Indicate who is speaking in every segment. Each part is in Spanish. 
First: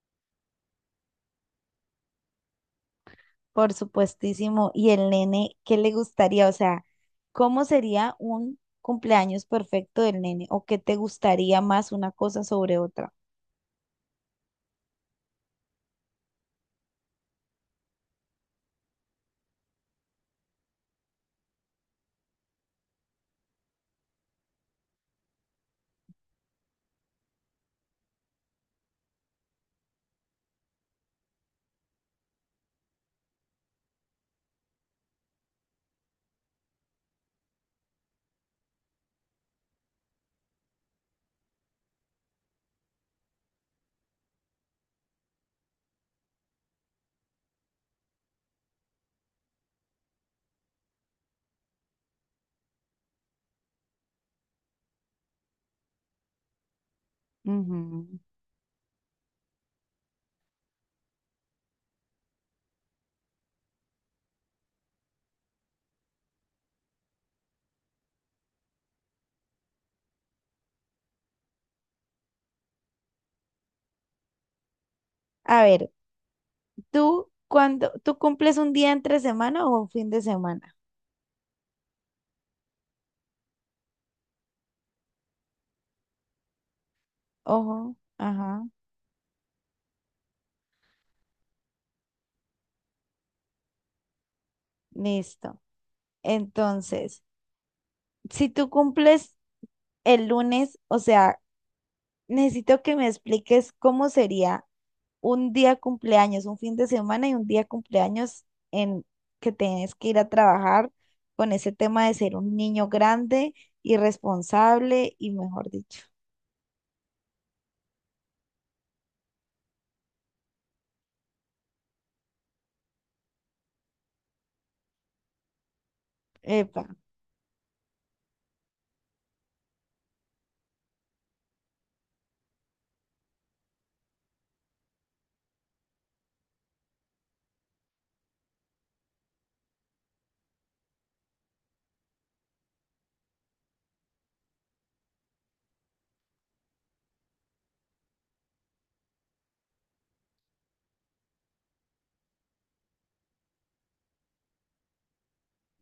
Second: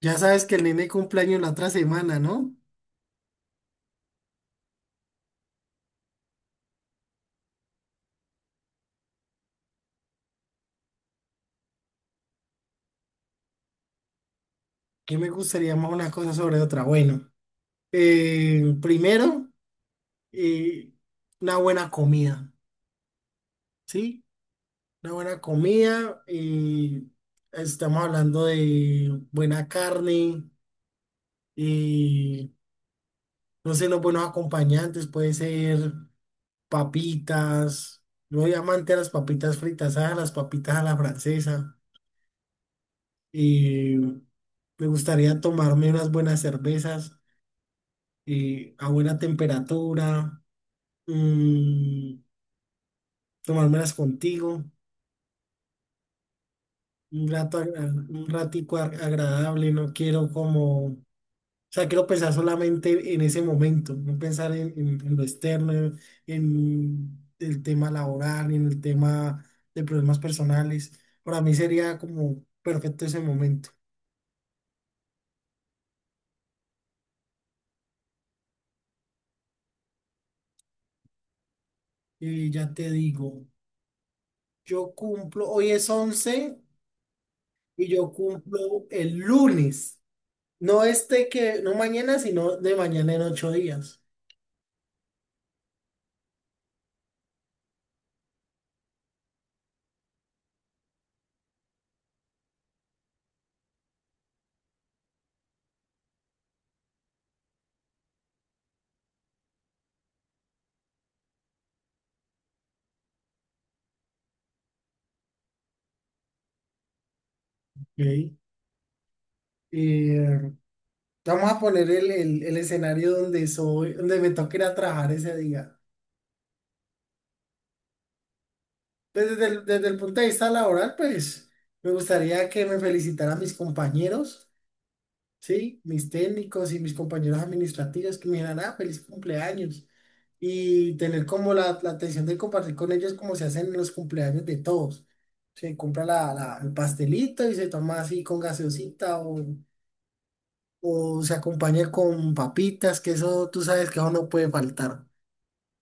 Speaker 1: Ya sabes que el nene cumpleaños la otra semana, ¿no?
Speaker 2: Por supuestísimo. Y el nene, ¿qué le gustaría? O sea, ¿cómo sería un cumpleaños perfecto del nene? ¿O qué te gustaría más una cosa sobre otra?
Speaker 1: ¿Qué me gustaría más una cosa sobre otra? Bueno, primero, eh, una buena comida, ¿sí? Una buena comida, estamos hablando de buena carne, eh, no sé, los buenos acompañantes, puede ser papitas, yo soy amante a las papitas fritas, a las papitas a la francesa, eh, me gustaría tomarme unas buenas cervezas. A buena temperatura, mm, tomármelas contigo, un rato,
Speaker 2: Ujú.
Speaker 1: un ratico agradable, no quiero como, o sea, quiero pensar solamente en ese momento, no pensar en, en lo externo, en el tema laboral, en el tema de problemas personales. Para mí sería como perfecto ese momento.
Speaker 2: A ver, ¿tú cuando tú cumples un día entre semana o un fin de semana?
Speaker 1: Y ya te digo, yo cumplo, hoy es 11 y
Speaker 2: Ojo,
Speaker 1: yo
Speaker 2: ajá,
Speaker 1: cumplo el lunes. No este que, no mañana, sino de mañana en 8 días.
Speaker 2: listo. Entonces, si tú cumples el lunes, o sea, necesito que me expliques cómo sería un día cumpleaños, un fin de semana y un día cumpleaños en que tienes que ir a trabajar con ese tema de ser un niño grande y responsable y mejor dicho.
Speaker 1: Ok. Eh, vamos a poner el, el escenario donde soy, donde me toque ir a trabajar ese día.
Speaker 2: Epa,
Speaker 1: Pues desde el punto de vista laboral, pues me gustaría que me felicitaran mis compañeros. Sí, mis técnicos y mis compañeros administrativos que me dijeran, ah, feliz cumpleaños. Y tener como la atención de compartir con ellos como se hacen en los cumpleaños de todos. Se compra la, el pastelito y se toma así con gaseosita o se acompaña con papitas, que eso tú sabes que eso no puede faltar.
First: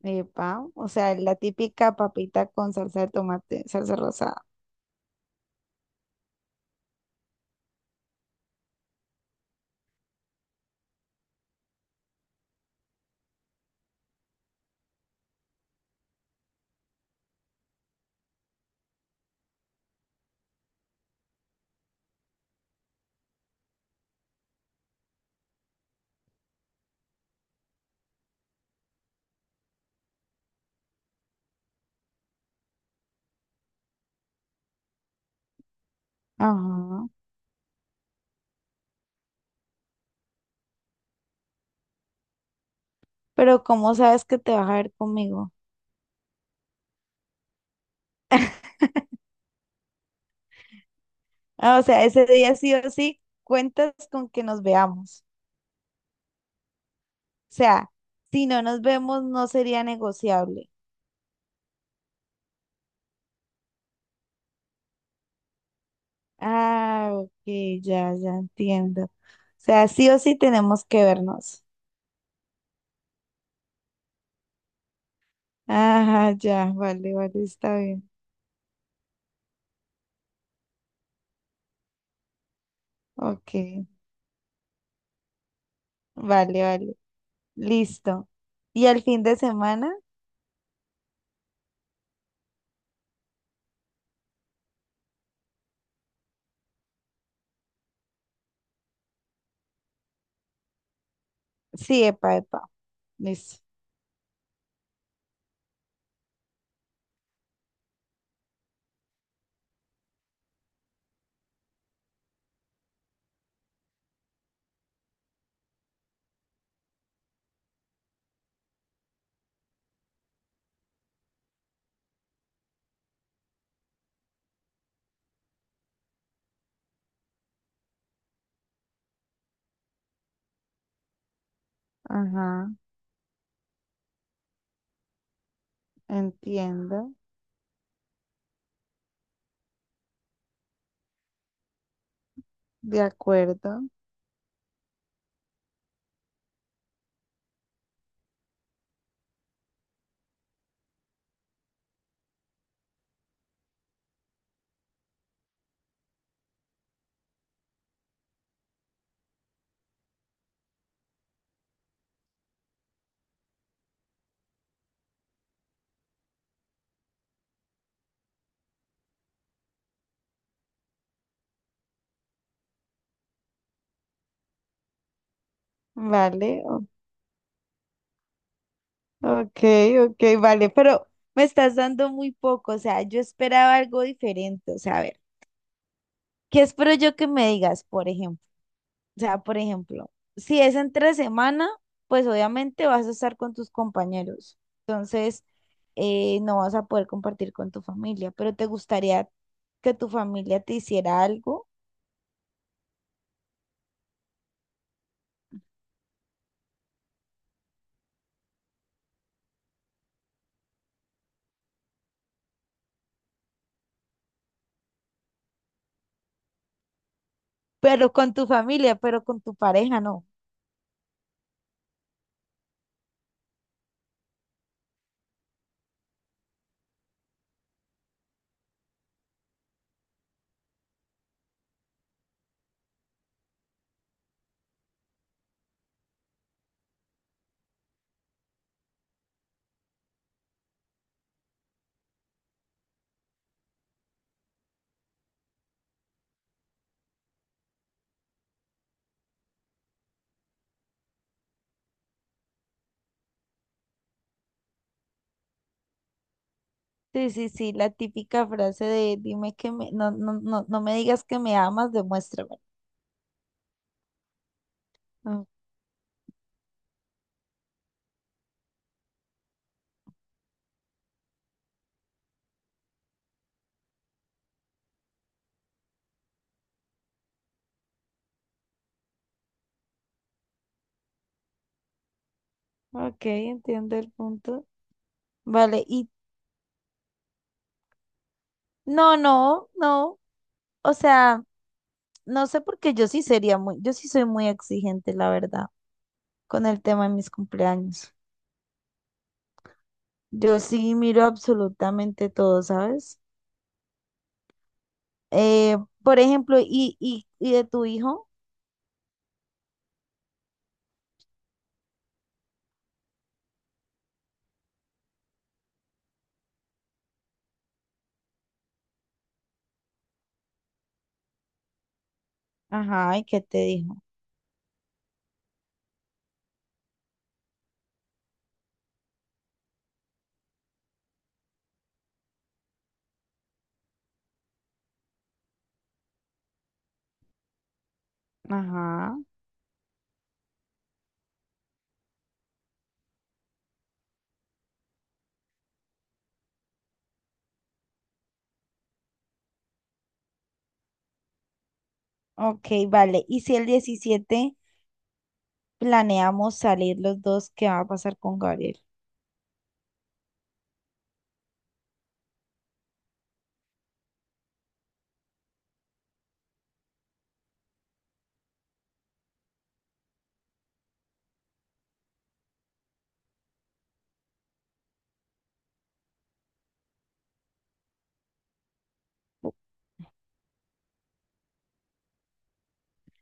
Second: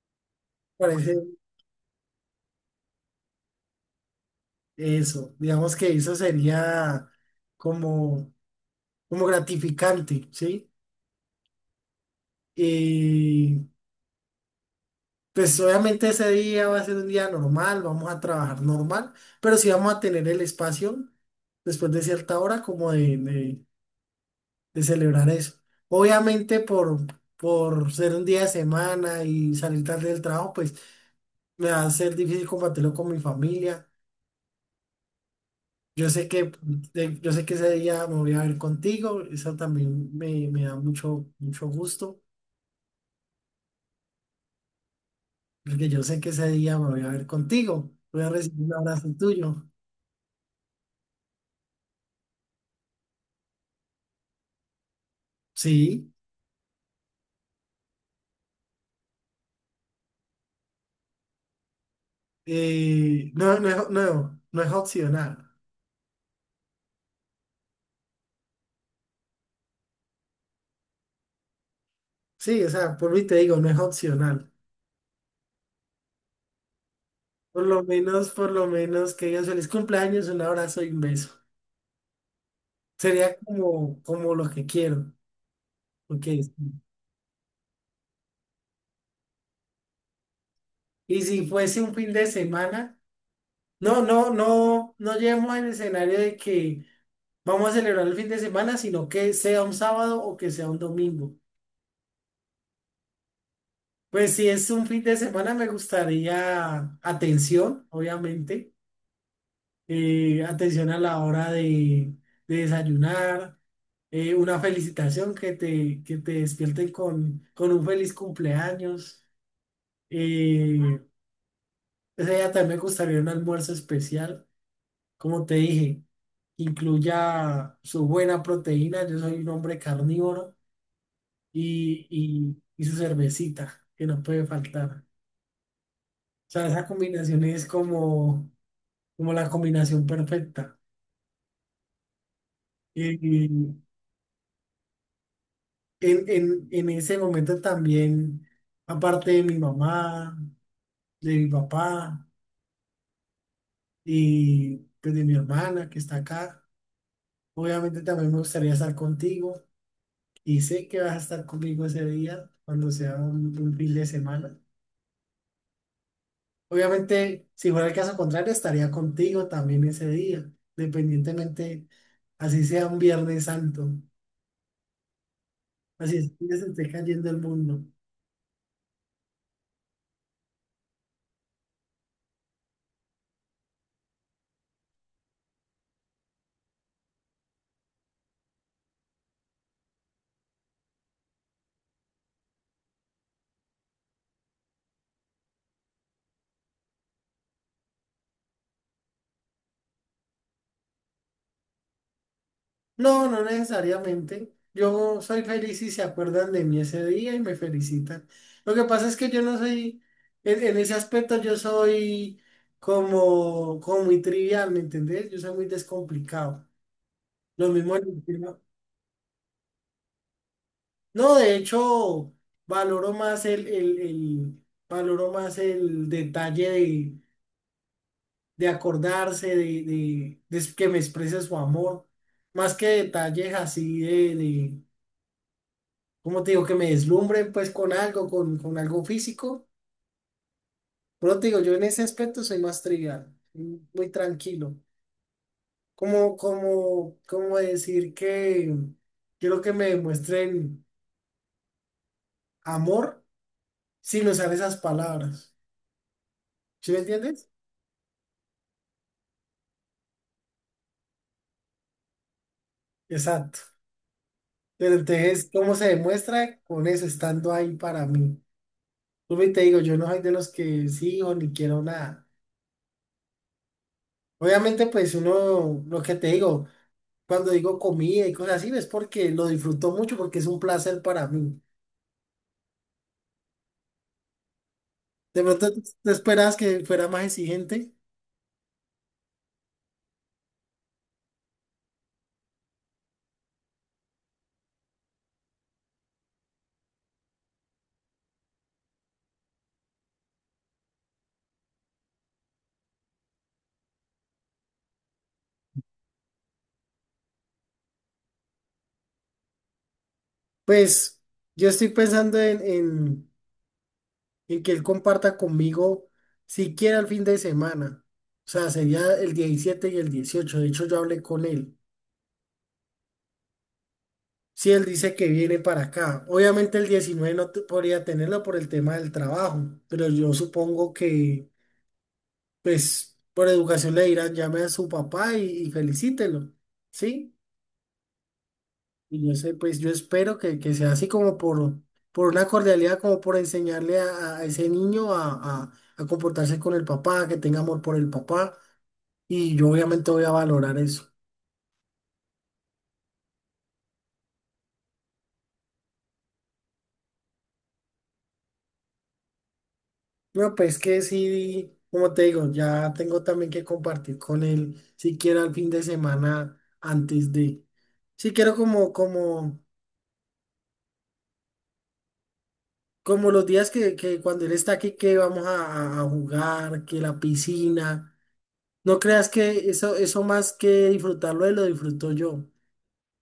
Speaker 2: epa, o
Speaker 1: Parece
Speaker 2: sea, la típica papita con salsa de tomate, salsa rosada.
Speaker 1: eso. Digamos que eso sería como, como gratificante, ¿sí? Pues obviamente ese día va a ser un día normal, vamos a trabajar normal, pero sí vamos a tener el espacio después de cierta hora como de, de celebrar eso. Obviamente por ser un día de semana y salir tarde del trabajo, pues me va a ser difícil compartirlo con mi familia. Yo sé que,
Speaker 2: Ajá.
Speaker 1: yo sé que ese día me voy a ver contigo, eso también me da mucho, mucho gusto,
Speaker 2: Pero ¿cómo sabes que te vas a ver conmigo?
Speaker 1: porque yo sé que ese día me voy a ver contigo, voy a recibir un abrazo tuyo.
Speaker 2: Ah, o sea, ese día sí o sí, cuentas con que nos veamos.
Speaker 1: Sí.
Speaker 2: Sea, si no nos vemos, no sería negociable.
Speaker 1: Y no, no es, no, no es opcional.
Speaker 2: Ah, ok, ya, ya entiendo. O sea, sí o sí tenemos que vernos.
Speaker 1: Sí, o sea, por mí te digo, no es opcional.
Speaker 2: Ajá, ya, vale, vale, está bien.
Speaker 1: Por lo menos que digas feliz cumpleaños, un abrazo y un beso. Sería
Speaker 2: Ok,
Speaker 1: como, como lo que quiero. Ok.
Speaker 2: vale, vale, listo. ¿Y el fin de semana?
Speaker 1: Y si fuese un fin de semana, no, no, no, no lleguemos al escenario de que vamos a celebrar el fin de semana, sino que sea un sábado o que sea un domingo.
Speaker 2: Sí, epa, epa, listo.
Speaker 1: Pues si es un fin de semana, me gustaría atención, obviamente atención a la hora de desayunar, una felicitación que te despierten con un feliz cumpleaños. Eh, ese día también me gustaría un almuerzo especial, como te dije, incluya su buena proteína, yo soy un hombre carnívoro,
Speaker 2: Ajá,
Speaker 1: y su cervecita, que no puede faltar. O sea, esa
Speaker 2: entiendo,
Speaker 1: combinación es como, como la combinación perfecta.
Speaker 2: de
Speaker 1: Y
Speaker 2: acuerdo.
Speaker 1: en, en ese momento también, aparte de mi mamá, de mi papá y pues, de mi hermana que está acá, obviamente también me gustaría estar contigo y sé que vas a estar conmigo ese día cuando sea un fin de semana. Obviamente, si fuera el caso contrario, estaría contigo también ese día, dependientemente así sea un Viernes Santo, así es que
Speaker 2: Vale,
Speaker 1: se
Speaker 2: o-
Speaker 1: esté cayendo el mundo.
Speaker 2: ok, ok, vale, pero me estás dando muy poco, o sea, yo esperaba algo diferente, o sea, a ver. ¿Qué espero yo que me digas, por ejemplo? O sea, por ejemplo, si es entre semana, pues obviamente vas a estar con tus compañeros. Entonces, no vas a poder compartir con tu familia, pero te gustaría que tu familia te hiciera algo,
Speaker 1: No, no necesariamente. Yo soy feliz si se acuerdan de mí ese día y me felicitan. Lo que pasa es que yo no soy, en ese aspecto yo soy como, como muy trivial, ¿me entendés? Yo soy muy descomplicado. Lo mismo en
Speaker 2: pero
Speaker 1: el
Speaker 2: con tu
Speaker 1: tema.
Speaker 2: familia, pero con tu pareja, no.
Speaker 1: No, de hecho, valoro más el, valoro más el detalle de acordarse, de que me exprese su amor, más que detalles así de, de. Cómo te digo, que me deslumbre pues con algo físico. Pero te digo, yo en ese aspecto soy más trivial, muy tranquilo. Como, como, como decir que quiero que me demuestren amor sin usar esas palabras. ¿Sí me
Speaker 2: Sí,
Speaker 1: entiendes?
Speaker 2: sí, sí, la típica frase de dime que me, no, no, no, no me digas que me amas, demuéstrame.
Speaker 1: Exacto. Pero
Speaker 2: Ah,
Speaker 1: entonces, ¿cómo se demuestra? Con eso, estando ahí para mí. Vuelvo y te digo, yo no soy de los que sí o ni quiero nada. Obviamente, pues uno, lo que te digo. Cuando digo comida y cosas así, es porque lo disfruto mucho, porque es un placer para mí.
Speaker 2: ok, entiendo el punto.
Speaker 1: De pronto tú
Speaker 2: Vale, y
Speaker 1: tú esperabas que fuera más exigente.
Speaker 2: no, no, no, o sea. No sé porque yo sí sería muy, yo sí soy muy exigente, la verdad, con el tema de mis cumpleaños. Yo sí miro absolutamente todo, ¿sabes? Eh, por ejemplo, y de tu hijo.
Speaker 1: Pues yo estoy pensando en, en que él comparta conmigo siquiera el fin de semana. O sea, sería el 17 y el 18. De hecho, yo hablé con él.
Speaker 2: Ajá, ¿y qué te dijo?
Speaker 1: Si él dice que viene para acá, obviamente el 19 no te- podría tenerlo por el tema del trabajo, pero yo supongo que, pues, por educación le dirán, llame a su papá y felicítelo. ¿Sí?
Speaker 2: Ajá.
Speaker 1: Y yo sé, pues yo espero que sea así como por una cordialidad, como por enseñarle a ese niño a, a comportarse con el papá, que tenga amor por el papá. Y yo obviamente voy a valorar eso.
Speaker 2: Ok, vale. ¿Y si el 17 planeamos salir los dos, qué va a pasar con Gabriel?
Speaker 1: No pues que sí, como te digo, ya tengo también que compartir con él, siquiera el fin de semana antes de... Si quiero como, como, como los días que cuando él está aquí, que vamos a, a jugar, que la piscina. No creas que eso más que disfrutarlo, él lo disfruto yo.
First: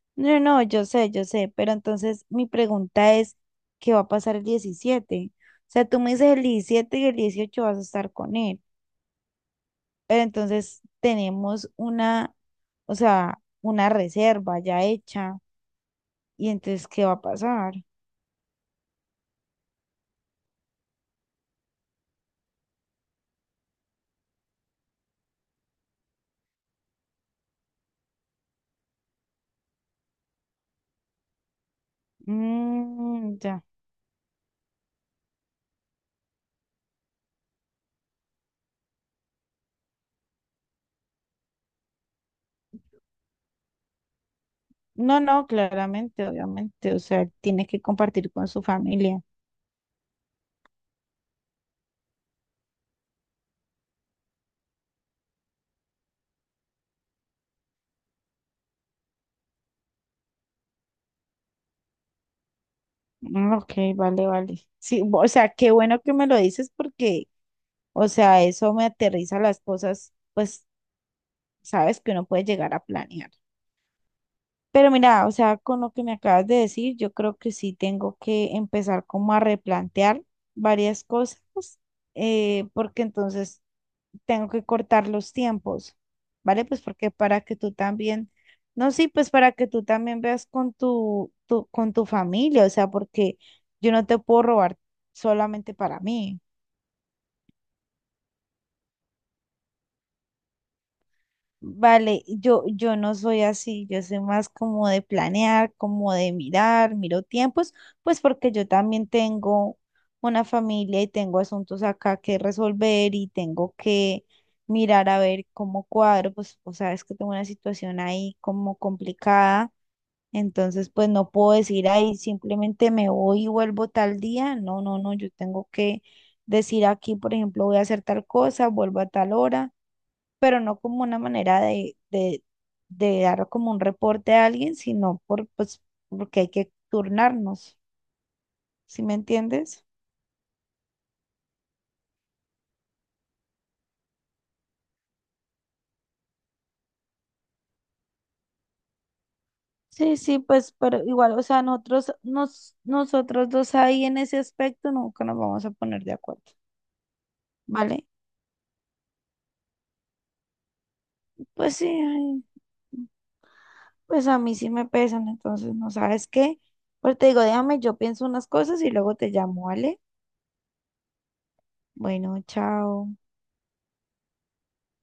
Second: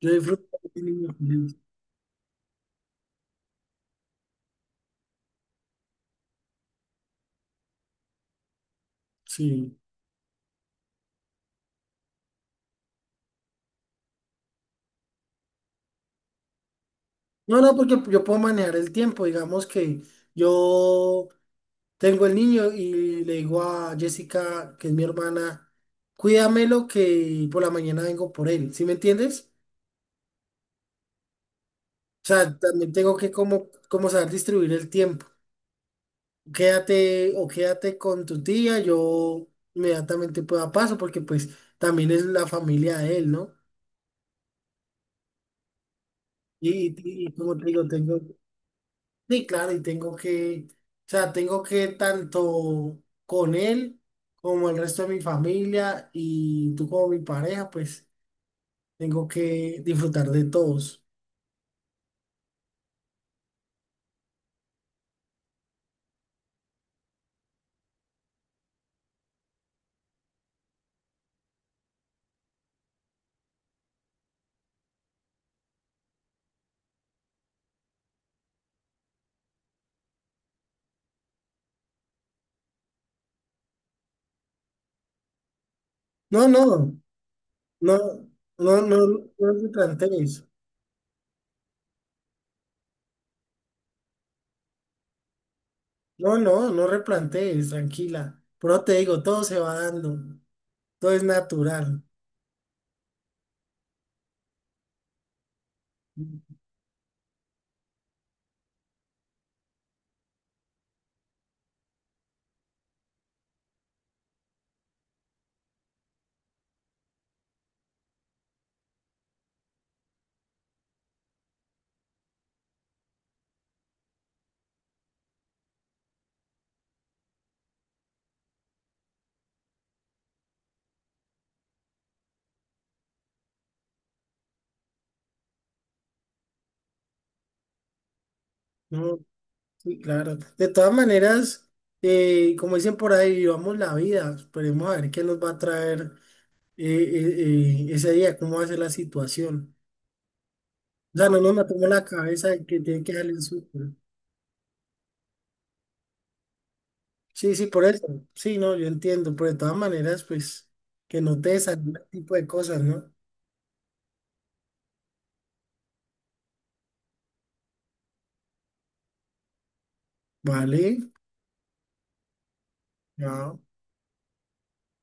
Speaker 1: Yo
Speaker 2: No,
Speaker 1: disfruto.
Speaker 2: no,
Speaker 1: De mi niño.
Speaker 2: yo sé, pero entonces mi pregunta es, ¿qué va a pasar el 17? O sea, tú me dices el 17 y el 18 vas a estar con él,
Speaker 1: Sí.
Speaker 2: pero entonces tenemos una, o sea, una reserva ya hecha, y entonces, ¿qué va a
Speaker 1: No,
Speaker 2: pasar?
Speaker 1: no, porque yo puedo manejar el tiempo. Digamos que yo tengo el niño y le digo a Jessica, que es mi hermana, cuídamelo que por la mañana vengo por él. ¿Sí me entiendes? O sea, también tengo que
Speaker 2: Mm, ya.
Speaker 1: como, como saber distribuir el tiempo. Quédate o quédate con tu tía, yo inmediatamente pueda paso porque pues también es la familia de él, ¿no?
Speaker 2: No, no, claramente,
Speaker 1: Y,
Speaker 2: obviamente, o sea,
Speaker 1: y como te
Speaker 2: tiene que
Speaker 1: digo, tengo,
Speaker 2: compartir con su familia.
Speaker 1: sí, claro, y tengo que, o sea, tengo que tanto con él como el resto de mi familia y tú como mi pareja, pues tengo que disfrutar de todos.
Speaker 2: Mm, ok, vale, vale. Sí, o sea, qué bueno que me lo dices porque, o sea, eso me aterriza las cosas, pues sabes que uno puede llegar a planear. Pero mira, o sea, con lo que me acabas de decir, yo creo que sí tengo que empezar como a replantear varias cosas, porque entonces tengo que cortar los tiempos,
Speaker 1: No, no,
Speaker 2: ¿vale? Pues porque para que tú
Speaker 1: no,
Speaker 2: también,
Speaker 1: no,
Speaker 2: no,
Speaker 1: no,
Speaker 2: sí, pues para
Speaker 1: no
Speaker 2: que tú también
Speaker 1: replantees.
Speaker 2: veas con tu, con tu familia, o sea, porque yo no te puedo robar solamente para
Speaker 1: No,
Speaker 2: mí.
Speaker 1: no, no replantees, tranquila. Pero te digo, todo se va dando, todo es natural.
Speaker 2: Vale, yo no soy así, yo soy más como de planear, como de mirar, miro tiempos, pues porque yo también tengo una familia y tengo asuntos acá que resolver y tengo que mirar a ver cómo cuadro, pues o sea, es que tengo una situación ahí como complicada, entonces pues no puedo decir ahí simplemente me voy y vuelvo tal día, no, no, no, yo tengo que decir aquí, por ejemplo, voy a hacer tal cosa, vuelvo a tal hora, pero no como una manera de dar como un reporte a alguien, sino por, pues, porque hay que turnarnos, ¿sí me
Speaker 1: No,
Speaker 2: entiendes?
Speaker 1: sí, claro. De todas maneras, como dicen por ahí, vivamos la vida. Esperemos a ver qué nos va a traer ese día, cómo va a ser la situación.
Speaker 2: Sí, sí, pues, pero
Speaker 1: O sea,
Speaker 2: igual,
Speaker 1: no
Speaker 2: o
Speaker 1: nos
Speaker 2: sea,
Speaker 1: matemos la cabeza de que tiene que salir el
Speaker 2: nosotros dos
Speaker 1: súper.
Speaker 2: ahí en ese aspecto nunca nos vamos a poner de acuerdo,
Speaker 1: Sí, sí, por eso.
Speaker 2: ¿vale?
Speaker 1: Sí, no, yo entiendo. Pero de todas maneras, pues, que no te
Speaker 2: Pues sí,
Speaker 1: desanimen ese tipo
Speaker 2: ay,
Speaker 1: de cosas, ¿no?
Speaker 2: pues a mí sí me pesan, entonces, ¿no sabes qué? Pues te digo, déjame, yo pienso unas cosas y luego te llamo, ¿vale?
Speaker 1: Vale.
Speaker 2: Bueno, chao.
Speaker 1: Ya.